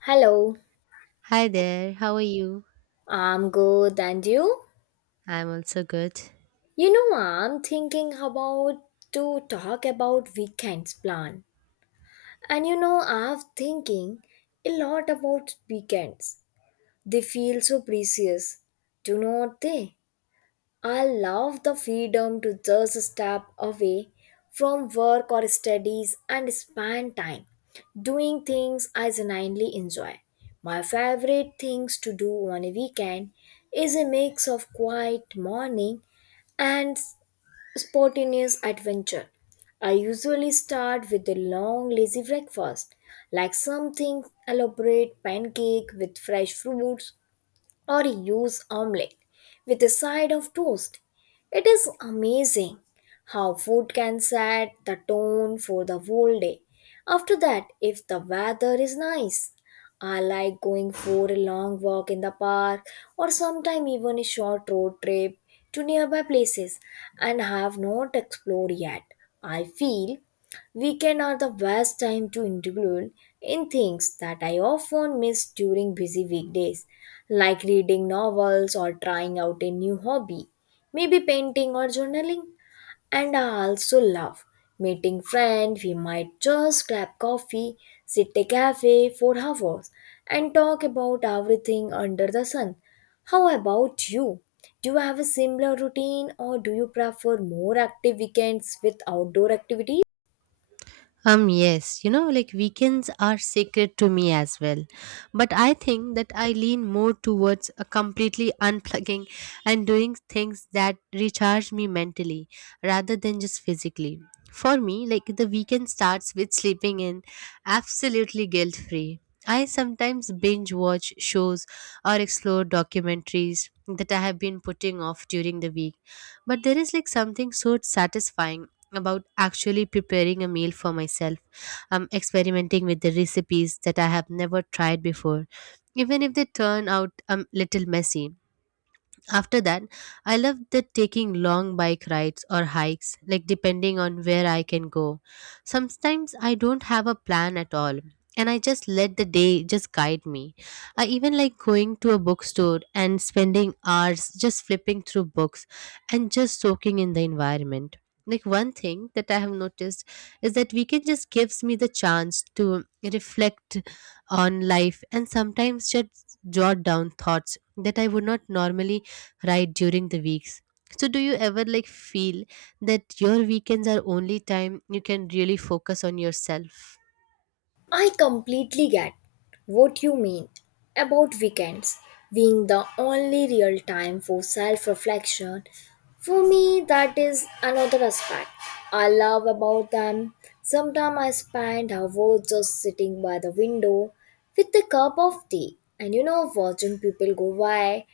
Hello, Hi there, how are you? I'm good and you? I'm also good. I'm thinking about to talk about weekends plan. I've thinking a lot about weekends. They feel so precious, do not they? I love the freedom to just step away from work or studies and spend time doing things I genuinely enjoy. My favorite things to do on a weekend is a mix of quiet morning and spontaneous adventure. I usually start with a long lazy breakfast, like something elaborate pancake with fresh fruits or use omelette with a side of toast. It is amazing how food can set the tone for the whole day. After that, if the weather is nice, I like going for a long walk in the park or sometime even a short road trip to nearby places and have not explored yet. I feel weekend are the best time to include in things that I often miss during busy weekdays, like reading novels or trying out a new hobby, maybe painting or journaling. And I also love meeting friends. We might just grab coffee, sit at a cafe for hours, and talk about everything under the sun. How about you? Do you have a similar routine, or do you prefer more active weekends with outdoor activities? Yes, you know, like weekends are sacred to me as well. But I think that I lean more towards a completely unplugging and doing things that recharge me mentally rather than just physically. For me, like the weekend starts with sleeping in absolutely guilt free. I sometimes binge watch shows or explore documentaries that I have been putting off during the week. But there is like something so satisfying about actually preparing a meal for myself. I'm experimenting with the recipes that I have never tried before, even if they turn out a little messy. After that, I love the taking long bike rides or hikes, like depending on where I can go. Sometimes I don't have a plan at all, and I just let the day just guide me. I even like going to a bookstore and spending hours just flipping through books and just soaking in the environment. Like one thing that I have noticed is that weekend just gives me the chance to reflect on life and sometimes just jot down thoughts that I would not normally right during the weeks. So do you ever like feel that your weekends are only time you can really focus on yourself? I completely get what you mean about weekends being the only real time for self reflection. For me, that is another aspect I love about them. Sometimes I spend hours just sitting by the window with a cup of tea and watching people go by,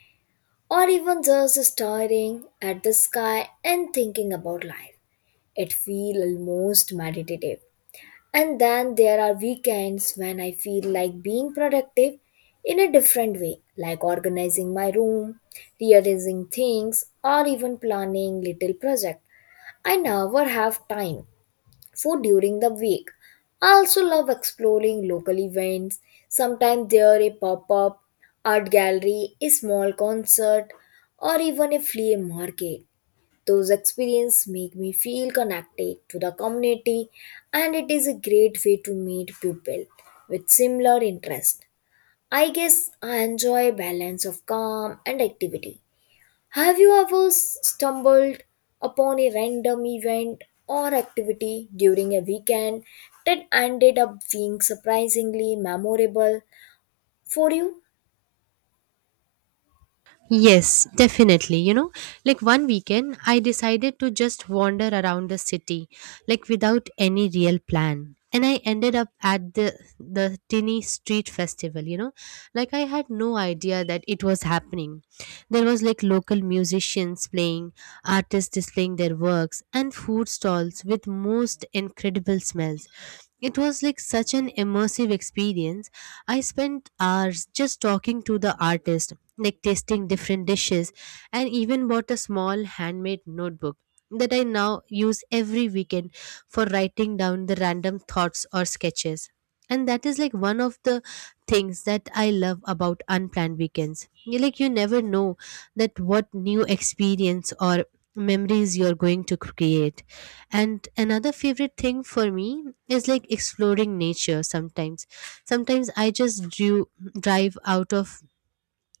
or even just staring at the sky and thinking about life. It feels almost meditative, and then there are weekends when I feel like being productive in a different way, like organizing my room, rearranging things, or even planning little project. I never have time for during the week. I also love exploring local events. Sometimes there a pop-up, art gallery, a small concert, or even a flea market. Those experiences make me feel connected to the community, and it is a great way to meet people with similar interests. I guess I enjoy a balance of calm and activity. Have you ever stumbled upon a random event or activity during a weekend that ended up being surprisingly memorable for you? Yes, definitely. You know, like one weekend, I decided to just wander around the city, like without any real plan. And I ended up at the tiny street festival, you know, like I had no idea that it was happening. There was like local musicians playing, artists displaying their works, and food stalls with most incredible smells. It was like such an immersive experience. I spent hours just talking to the artist, like tasting different dishes, and even bought a small handmade notebook that I now use every weekend for writing down the random thoughts or sketches. And that is like one of the things that I love about unplanned weekends. You like you never know that what new experience or memories you're going to create. And another favorite thing for me is like exploring nature sometimes. Sometimes I just drive out of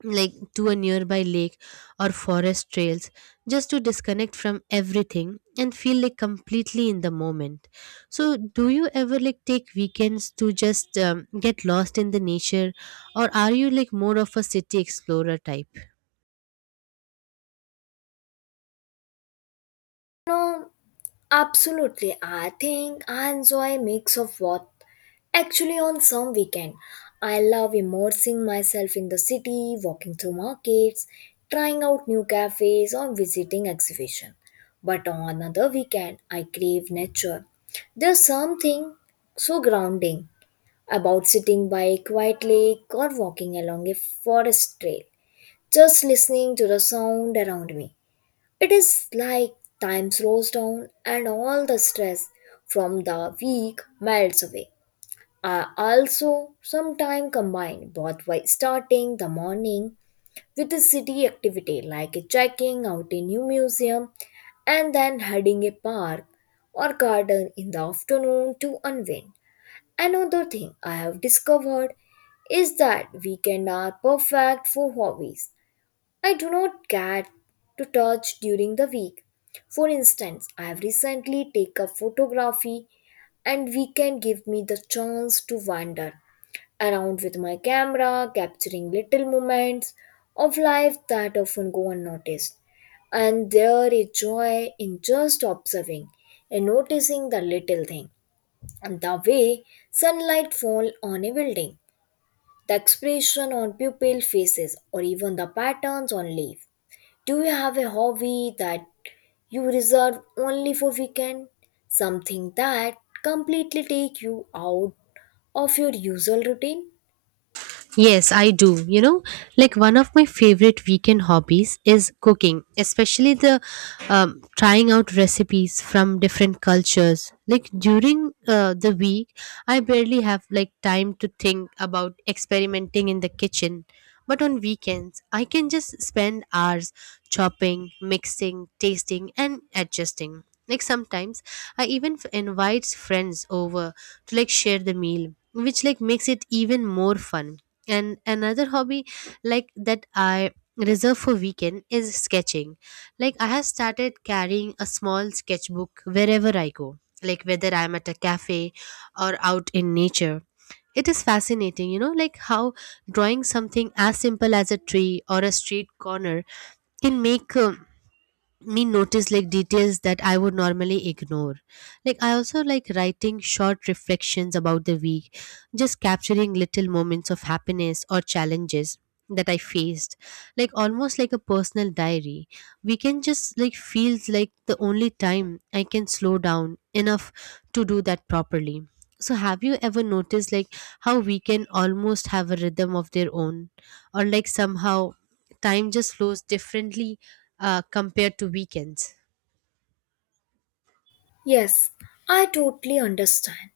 like to a nearby lake or forest trails just to disconnect from everything and feel like completely in the moment. So, do you ever like take weekends to just get lost in the nature, or are you like more of a city explorer type? No, absolutely. I think I enjoy a mix of what actually on some weekend. I love immersing myself in the city, walking through markets, trying out new cafes, or visiting exhibition. But on another weekend I crave nature. There's something so grounding about sitting by a quiet lake or walking along a forest trail, just listening to the sound around me. It is like time slows down and all the stress from the week melts away. I also sometimes combine both by starting the morning with a city activity like checking out a new museum, and then heading a park or garden in the afternoon to unwind. Another thing I have discovered is that weekends are perfect for hobbies I do not get to touch during the week. For instance, I have recently taken up photography, and weekend give me the chance to wander around with my camera, capturing little moments of life that often go unnoticed. And there is joy in just observing and noticing the little thing, and the way sunlight fall on a building, the expression on pupil faces, or even the patterns on leaf. Do you have a hobby that you reserve only for weekend? Something that completely take you out of your usual routine? Yes, I do. You know, like one of my favorite weekend hobbies is cooking, especially the trying out recipes from different cultures. Like during the week, I barely have like time to think about experimenting in the kitchen. But on weekends, I can just spend hours chopping, mixing, tasting, and adjusting. Like sometimes, I even invite friends over to like share the meal, which like makes it even more fun. And another hobby like that I reserve for weekend is sketching. Like I have started carrying a small sketchbook wherever I go, like whether I'm at a cafe or out in nature. It is fascinating, you know, like how drawing something as simple as a tree or a street corner can make me notice like details that I would normally ignore. Like I also like writing short reflections about the week, just capturing little moments of happiness or challenges that I faced. Like almost like a personal diary. We can just like feels like the only time I can slow down enough to do that properly. So have you ever noticed like how we can almost have a rhythm of their own, or like somehow time just flows differently compared to weekends? Yes, I totally understand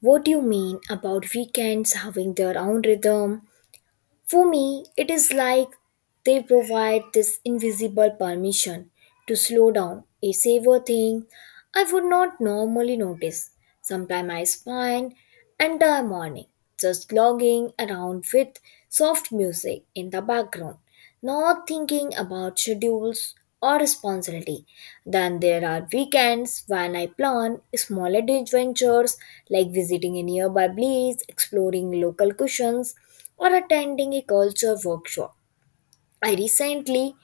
what you mean about weekends having their own rhythm. For me, it is like they provide this invisible permission to slow down, a savor thing I would not normally notice. Sometimes I spend entire morning just logging around with soft music in the background, not thinking about schedules or responsibility. Then there are weekends when I plan small adventures, like visiting a nearby place, exploring local cuisines, or attending a culture workshop. I recently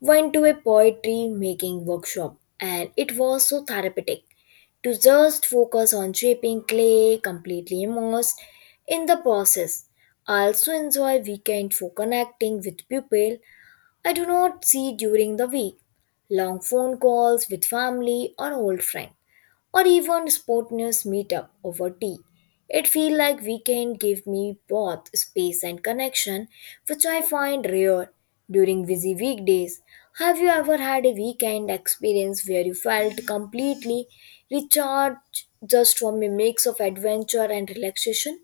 went to a poetry making workshop, and it was so therapeutic to just focus on shaping clay, completely immersed in the process. I also enjoy weekend for connecting with people I do not see during the week. Long phone calls with family or old friend, or even spontaneous meetup over tea. It feel like weekend give me both space and connection, which I find rare during busy weekdays. Have you ever had a weekend experience where you felt completely recharged just from a mix of adventure and relaxation?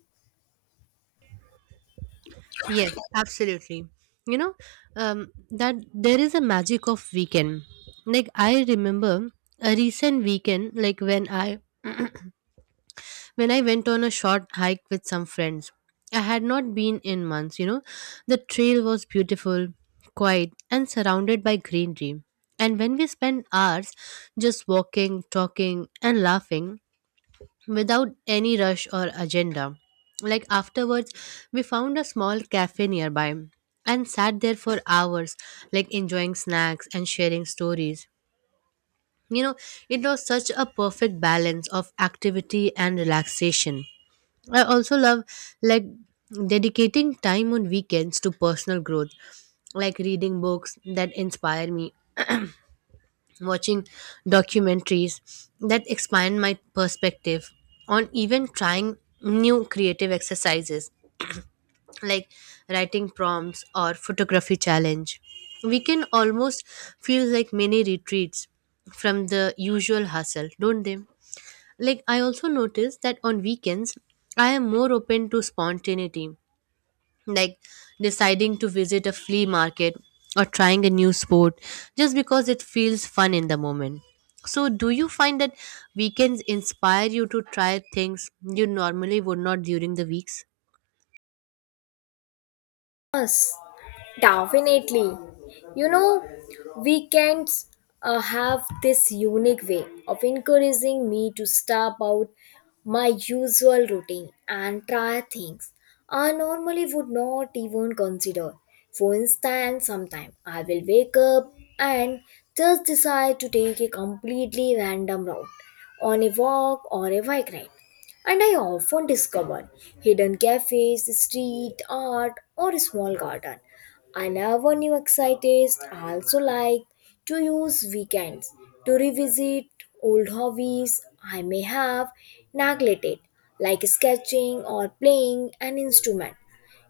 Yes, absolutely. You know, that there is a magic of weekend. Like I remember a recent weekend, like when I when I went on a short hike with some friends. I had not been in months, you know. The trail was beautiful, quiet, and surrounded by greenery. And when we spent hours just walking, talking, and laughing, without any rush or agenda. Like afterwards, we found a small cafe nearby and sat there for hours, like enjoying snacks and sharing stories. You know, it was such a perfect balance of activity and relaxation. I also love like dedicating time on weekends to personal growth, like reading books that inspire me, watching documentaries that expand my perspective, on even trying new creative exercises like writing prompts or photography challenge. We can almost feel like mini retreats from the usual hustle, don't they? Like I also notice that on weekends I am more open to spontaneity, like deciding to visit a flea market or trying a new sport just because it feels fun in the moment. So, do you find that weekends inspire you to try things you normally would not during the weeks? Yes. Definitely. You know, weekends have this unique way of encouraging me to step out my usual routine and try things I normally would not even consider. For instance, sometimes I will wake up and just decide to take a completely random route on a walk or a bike ride. And I often discover hidden cafes, street art, or a small garden. I never knew excited. I also like to use weekends to revisit old hobbies I may have neglected, like sketching or playing an instrument.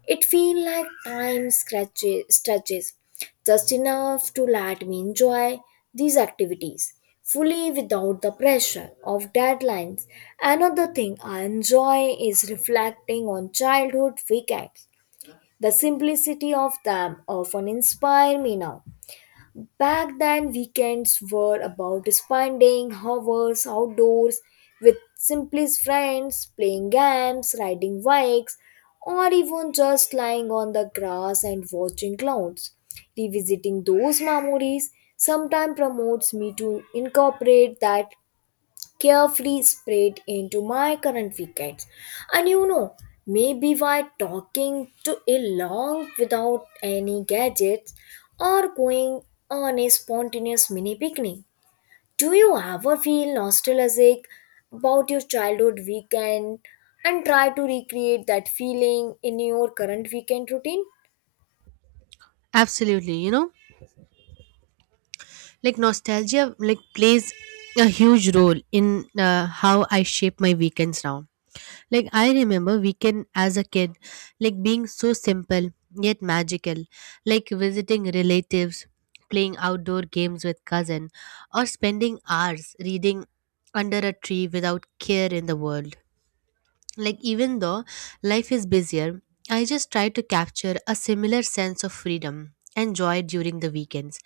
It feel like stretches just enough to let me enjoy these activities fully without the pressure of deadlines. Another thing I enjoy is reflecting on childhood weekends. The simplicity of them often inspire me now. Back then, weekends were about spending hours outdoors with simply friends, playing games, riding bikes, or even just lying on the grass and watching clouds. Revisiting those memories sometimes promotes me to incorporate that carefully sprayed into my current weekends. And you know, maybe why talking to a long without any gadgets, or going on a spontaneous mini picnic. Do you ever feel nostalgic about your childhood weekend and try to recreate that feeling in your current weekend routine? Absolutely, you know, like nostalgia like plays a huge role in how I shape my weekends now. Like I remember weekend as a kid, like being so simple yet magical, like visiting relatives, playing outdoor games with cousin, or spending hours reading under a tree without care in the world. Like, even though life is busier, I just try to capture a similar sense of freedom and joy during the weekends.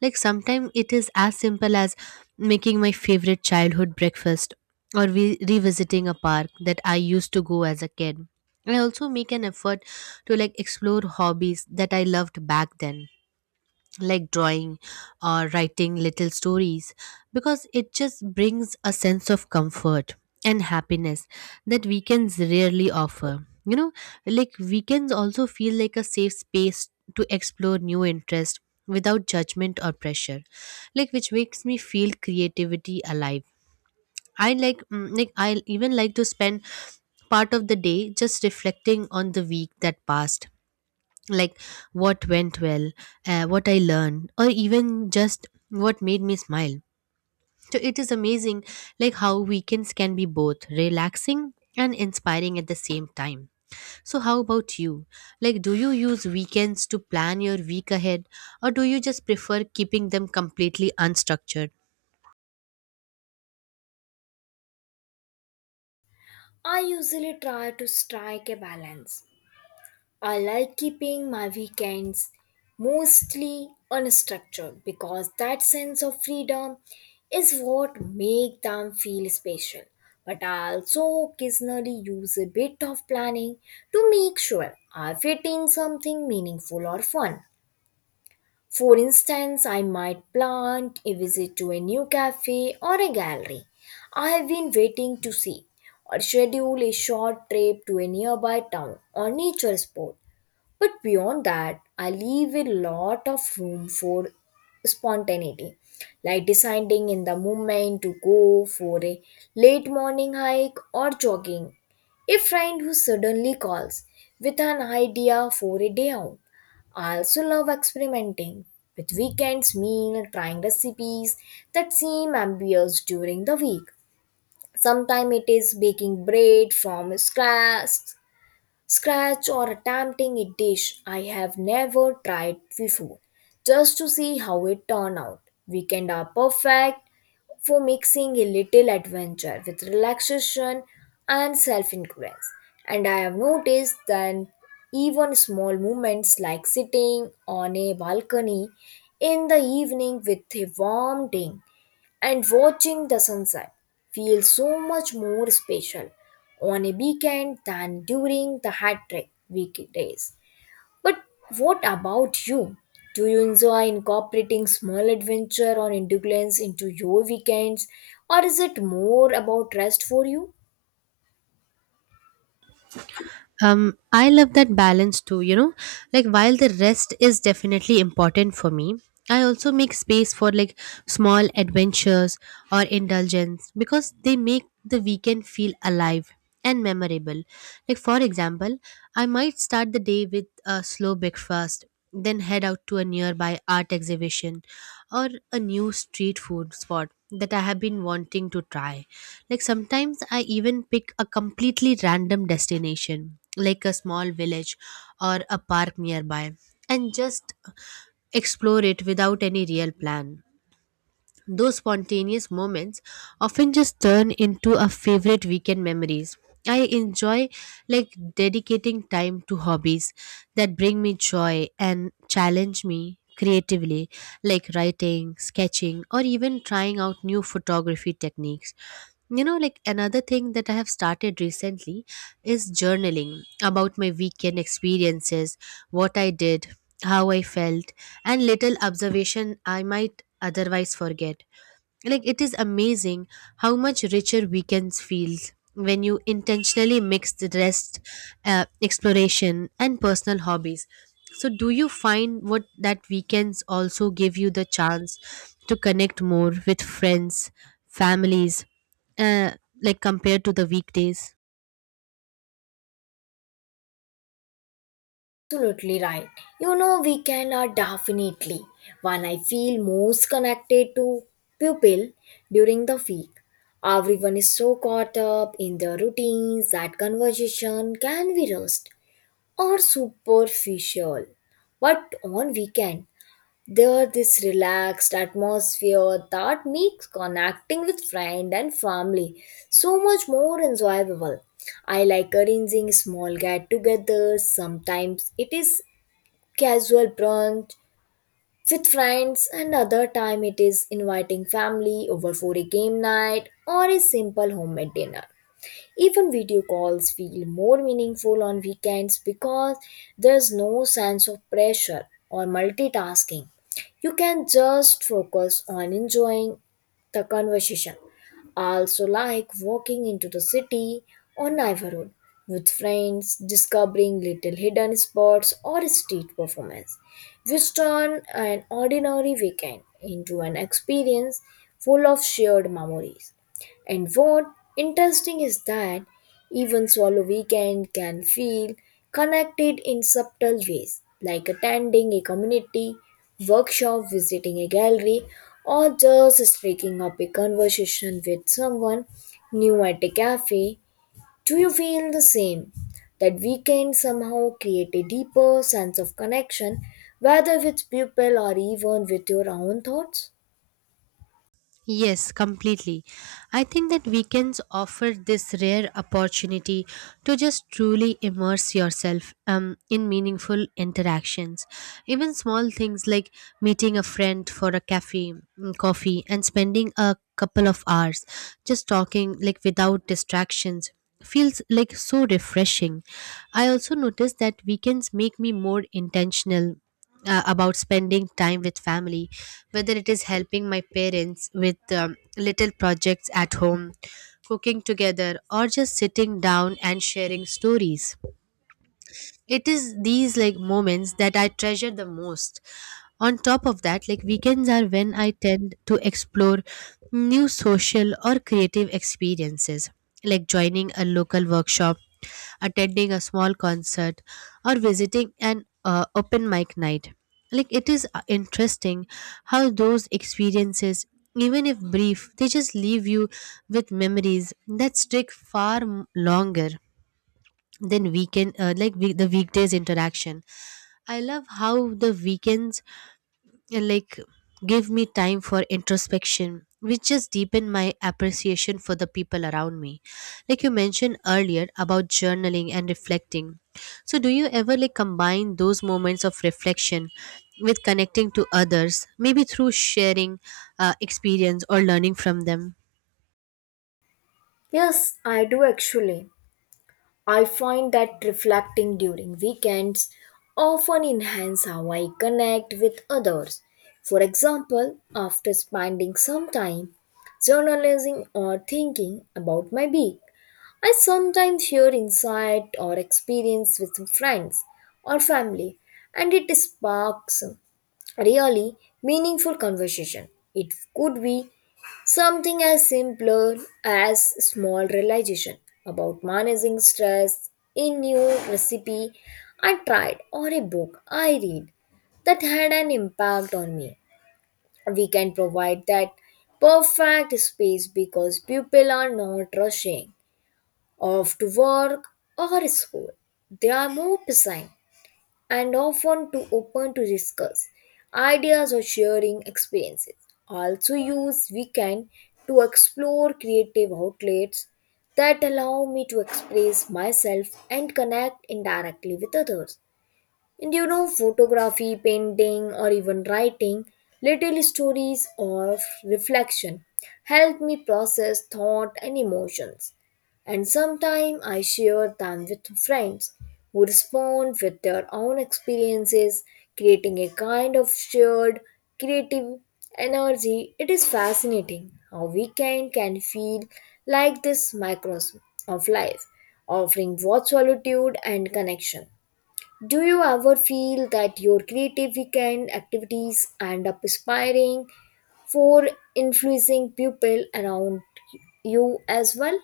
Like, sometimes it is as simple as making my favorite childhood breakfast or revisiting a park that I used to go as a kid. I also make an effort to like explore hobbies that I loved back then, like drawing or writing little stories, because it just brings a sense of comfort and happiness that weekends rarely offer. You know, like weekends also feel like a safe space to explore new interests without judgment or pressure, like which makes me feel creativity alive. I like, like I even like to spend part of the day just reflecting on the week that passed, like what went well, what I learned, or even just what made me smile. So it is amazing, like how weekends can be both relaxing and inspiring at the same time. So, how about you? Like, do you use weekends to plan your week ahead, or do you just prefer keeping them completely unstructured? I usually try to strike a balance. I like keeping my weekends mostly unstructured because that sense of freedom is what make them feel special. But I also occasionally use a bit of planning to make sure I fit in something meaningful or fun. For instance, I might plan a visit to a new cafe or a gallery I have been waiting to see, or schedule a short trip to a nearby town or nature spot. But beyond that, I leave a lot of room for spontaneity, like deciding in the moment to go for a late morning hike or jogging. A friend who suddenly calls with an idea for a day out. I also love experimenting with weekends meal, trying recipes that seem ambitious during the week. Sometimes it is baking bread from scratch, or attempting a dish I have never tried before, just to see how it turned out. Weekend are perfect for mixing a little adventure with relaxation and self-influence. And I have noticed that even small moments like sitting on a balcony in the evening with a warm drink and watching the sunset feels so much more special on a weekend than during the hat trick weekdays. But what about you? Do you enjoy incorporating small adventure or indulgence into your weekends, or is it more about rest for you? um I love that balance too, you know, like while the rest is definitely important for me, I also make space for like small adventures or indulgence because they make the weekend feel alive and memorable. Like for example, I might start the day with a slow breakfast, then head out to a nearby art exhibition or a new street food spot that I have been wanting to try. Like sometimes I even pick a completely random destination, like a small village or a park nearby, and just explore it without any real plan. Those spontaneous moments often just turn into a favorite weekend memories. I enjoy like dedicating time to hobbies that bring me joy and challenge me creatively, like writing, sketching, or even trying out new photography techniques. You know, like another thing that I have started recently is journaling about my weekend experiences, what I did, how I felt, and little observation I might otherwise forget. Like it is amazing how much richer weekends feels when you intentionally mix the rest, exploration and personal hobbies. So do you find what that weekends also give you the chance to connect more with friends, families, uh, like compared to the weekdays? Absolutely right. You know, weekend are definitely when I feel most connected to pupil during the week. Everyone is so caught up in their routines that conversation can be rushed or superficial. But on weekend, there this relaxed atmosphere that makes connecting with friend and family so much more enjoyable. I like arranging small get-togethers. Sometimes it is casual brunch with friends, and other time it is inviting family over for a game night or a simple homemade dinner. Even video calls feel more meaningful on weekends, because there's no sense of pressure or multitasking. You can just focus on enjoying the conversation. I also like walking into the city or neighborhood with friends, discovering little hidden spots or street performance, which turn an ordinary weekend into an experience full of shared memories. And what interesting is that even solo weekend can feel connected in subtle ways, like attending a community workshop, visiting a gallery, or just striking up a conversation with someone new at a cafe. Do you feel the same? That weekend somehow create a deeper sense of connection, whether with people or even with your own thoughts? Yes, completely. I think that weekends offer this rare opportunity to just truly immerse yourself in meaningful interactions. Even small things like meeting a friend for a cafe, coffee, and spending a couple of hours just talking like without distractions feels like so refreshing. I also noticed that weekends make me more intentional about spending time with family, whether it is helping my parents with little projects at home, cooking together, or just sitting down and sharing stories. It is these like moments that I treasure the most. On top of that, like weekends are when I tend to explore new social or creative experiences, like joining a local workshop, attending a small concert, or visiting an open mic night. Like it is interesting how those experiences, even if brief, they just leave you with memories that stick far longer then weekend, the weekdays interaction. I love how the weekends like give me time for introspection, which just deepen my appreciation for the people around me. Like you mentioned earlier about journaling and reflecting, so do you ever like combine those moments of reflection with connecting to others, maybe through sharing experience or learning from them? Yes, I do actually. I find that reflecting during weekends often enhance how I connect with others. For example, after spending some time journalizing or thinking about my week, I sometimes share insight or experience with friends or family, and it sparks really meaningful conversation. It could be something as simple as small realization about managing stress, a new recipe I tried, or a book I read that had an impact on me. We can provide that perfect space because people are not rushing off to work or school. They are more present and often too open to discuss ideas or sharing experiences. Also use weekend to explore creative outlets that allow me to express myself and connect indirectly with others. And you know, photography, painting, or even writing little stories of reflection help me process thought and emotions. And sometimes I share them with friends who respond with their own experiences, creating a kind of shared creative energy. It is fascinating how weekend can feel like this microcosm of life, offering both solitude and connection. Do you ever feel that your creative weekend activities end up inspiring for influencing people around you as well?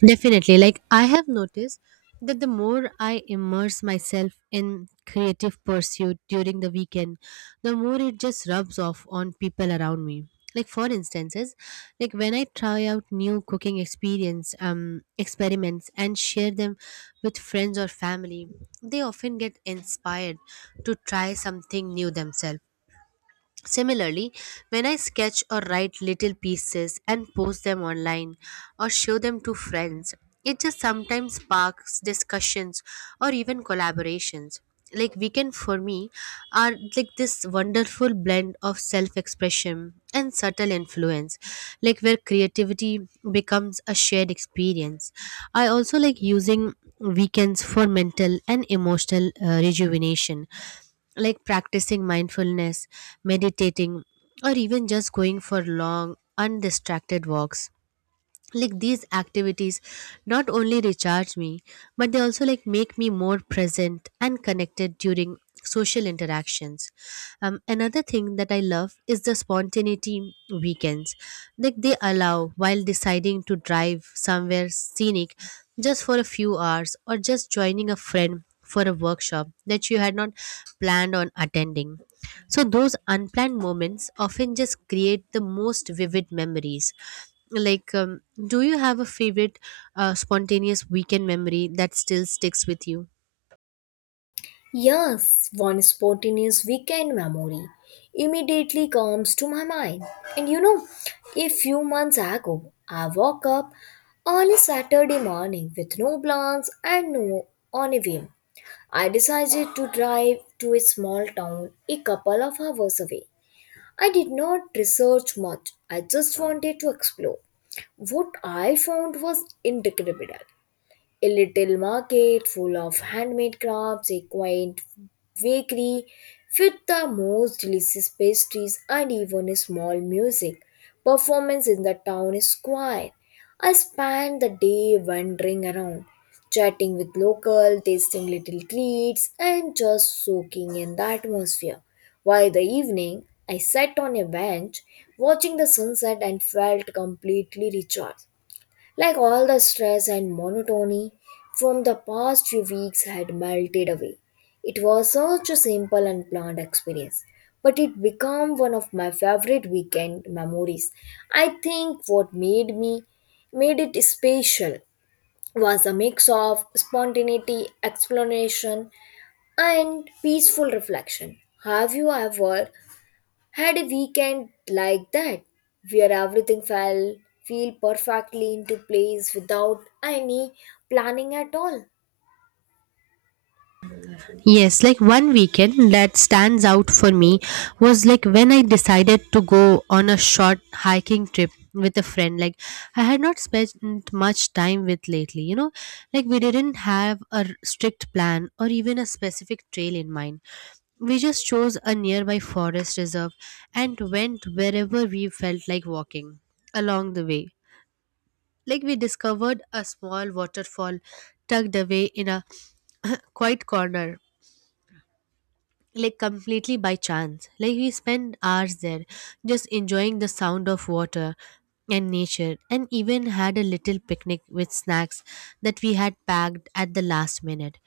Definitely. Like, I have noticed that the more I immerse myself in creative pursuit during the weekend, the more it just rubs off on people around me. Like for instances, like when I try out new cooking experience, experiments and share them with friends or family, they often get inspired to try something new themselves. Similarly, when I sketch or write little pieces and post them online or show them to friends, it just sometimes sparks discussions or even collaborations. Like weekend for me are like this wonderful blend of self-expression and subtle influence, like where creativity becomes a shared experience. I also like using weekends for mental and emotional rejuvenation, like practicing mindfulness, meditating, or even just going for long, undistracted walks, like these activities not only recharge me but they also like make me more present and connected during social interactions. Another thing that I love is the spontaneity weekends like they allow, while deciding to drive somewhere scenic just for a few hours or just joining a friend for a workshop that you had not planned on attending, so those unplanned moments often just create the most vivid memories. Like, do you have a favorite spontaneous weekend memory that still sticks with you? Yes, one spontaneous weekend memory immediately comes to my mind. And you know, a few months ago, I woke up on a Saturday morning with no plans and no on a whim. I decided to drive to a small town a couple of hours away. I did not research much. I just wanted to explore. What I found was incredible. A little market full of handmade crafts, a quaint bakery with the most delicious pastries, and even a small music performance in the town square. I spent the day wandering around, chatting with locals, tasting little treats, and just soaking in the atmosphere. By the evening, I sat on a bench watching the sunset and felt completely recharged. Like all the stress and monotony from the past few weeks had melted away. It was such a simple and planned experience, but it became one of my favorite weekend memories. I think what made it special was a mix of spontaneity, exploration, and peaceful reflection. Have you ever had a weekend like that, where everything fell feel perfectly into place without any planning at all? Yes, like one weekend that stands out for me was like when I decided to go on a short hiking trip with a friend. Like I had not spent much time with lately, you know, like we didn't have a strict plan or even a specific trail in mind. We just chose a nearby forest reserve and went wherever we felt like walking along the way. Like we discovered a small waterfall tucked away in a quiet corner like completely by chance. Like we spend hours there just enjoying the sound of water and nature and even had a little picnic with snacks that we had packed at the last minute.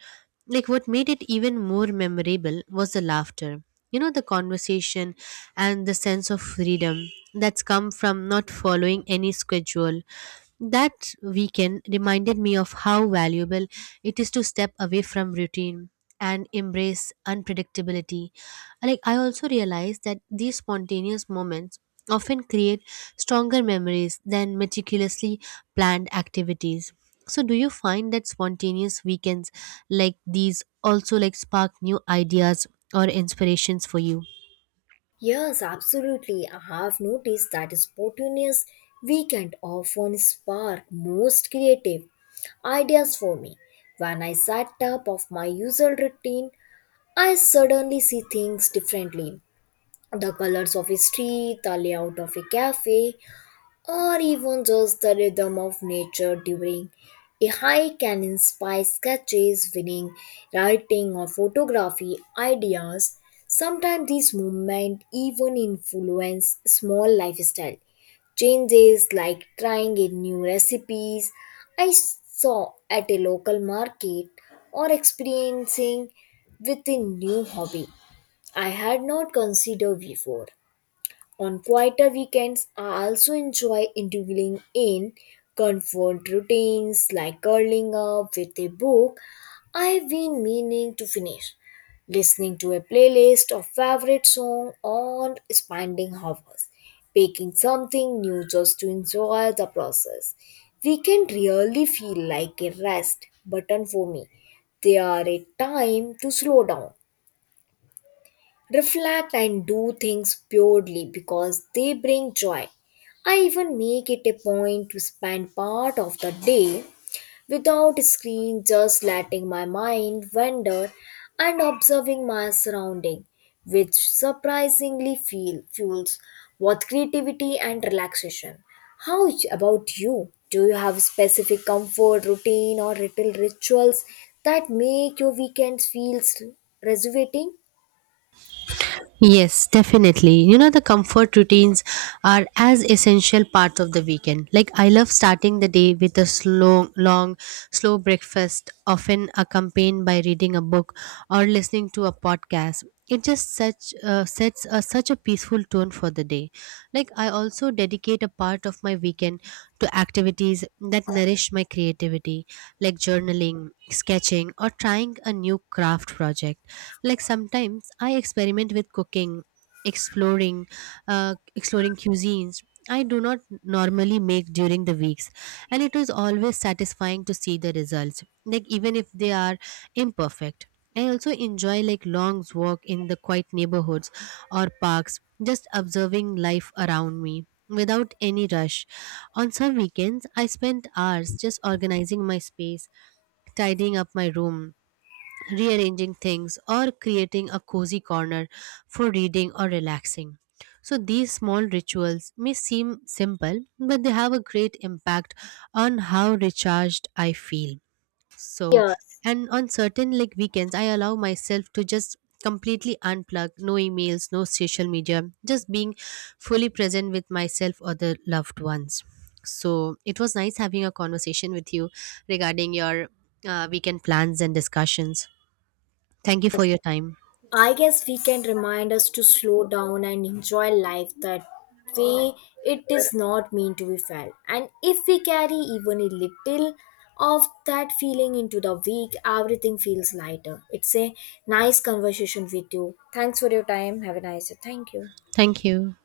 Like what made it even more memorable was the laughter. You know, the conversation and the sense of freedom that's come from not following any schedule. That weekend reminded me of how valuable it is to step away from routine and embrace unpredictability. Like I also realize that these spontaneous moments often create stronger memories than meticulously planned activities. So do you find that spontaneous weekends like these also like spark new ideas or inspirations for you? Yes, absolutely. I have noticed that spontaneous weekend often spark most creative ideas for me. When I sat up of my usual routine, I suddenly see things differently. The colors of a street, the layout of a cafe, or even just the rhythm of nature during a hike can inspire sketches, winning, writing, or photography ideas. Sometimes these movements even influence small lifestyle changes like trying a new recipes I saw at a local market or experiencing with a new hobby I had not considered before. On quieter weekends, I also enjoy indulging in comfort routines like curling up with a book I've been meaning to finish, listening to a playlist of favorite song on spending hours, baking something new just to enjoy the process. We really feel like a rest button for me. They are a time to slow down reflect and do things purely because they bring joy. I even make it a point to spend part of the day without screen just letting my mind wander and observing my surrounding which surprisingly feel fuels both creativity and relaxation. About you? Do you have specific comfort routine or little rituals that make your weekends feel rejuvenating? Yes, definitely. You know, the comfort routines are as essential part of the weekend. Like I love starting the day with a slow, long, slow breakfast, often accompanied by reading a book or listening to a podcast. It just such sets a, such a peaceful tone for the day. Like I also dedicate a part of my weekend to activities that nourish my creativity, like journaling, sketching, or trying a new craft project, like sometimes I experiment with cooking, exploring uh, exploring cuisines I do not normally make during the weeks, and it is always satisfying to see the results, like even if they are imperfect. I also enjoy like long walk in the quiet neighborhoods or parks, just observing life around me without any rush. On some weekends I spend hours just organizing my space, tidying up my room, rearranging things, or creating a cozy corner for reading or relaxing. So, these small rituals may seem simple, but they have a great impact on how recharged I feel. So, Yes. and on certain like weekends, I allow myself to just completely unplug, no emails, no social media, just being fully present with myself or the loved ones. So, it was nice having a conversation with you regarding your weekend plans and discussions. Thank you for your time. I guess we can remind us to slow down and enjoy life that way it is not meant to be felt. And if we carry even a little of that feeling into the week, everything feels lighter. It's a nice conversation with you. Thanks for your time. Have a nice day. Thank you. Thank you.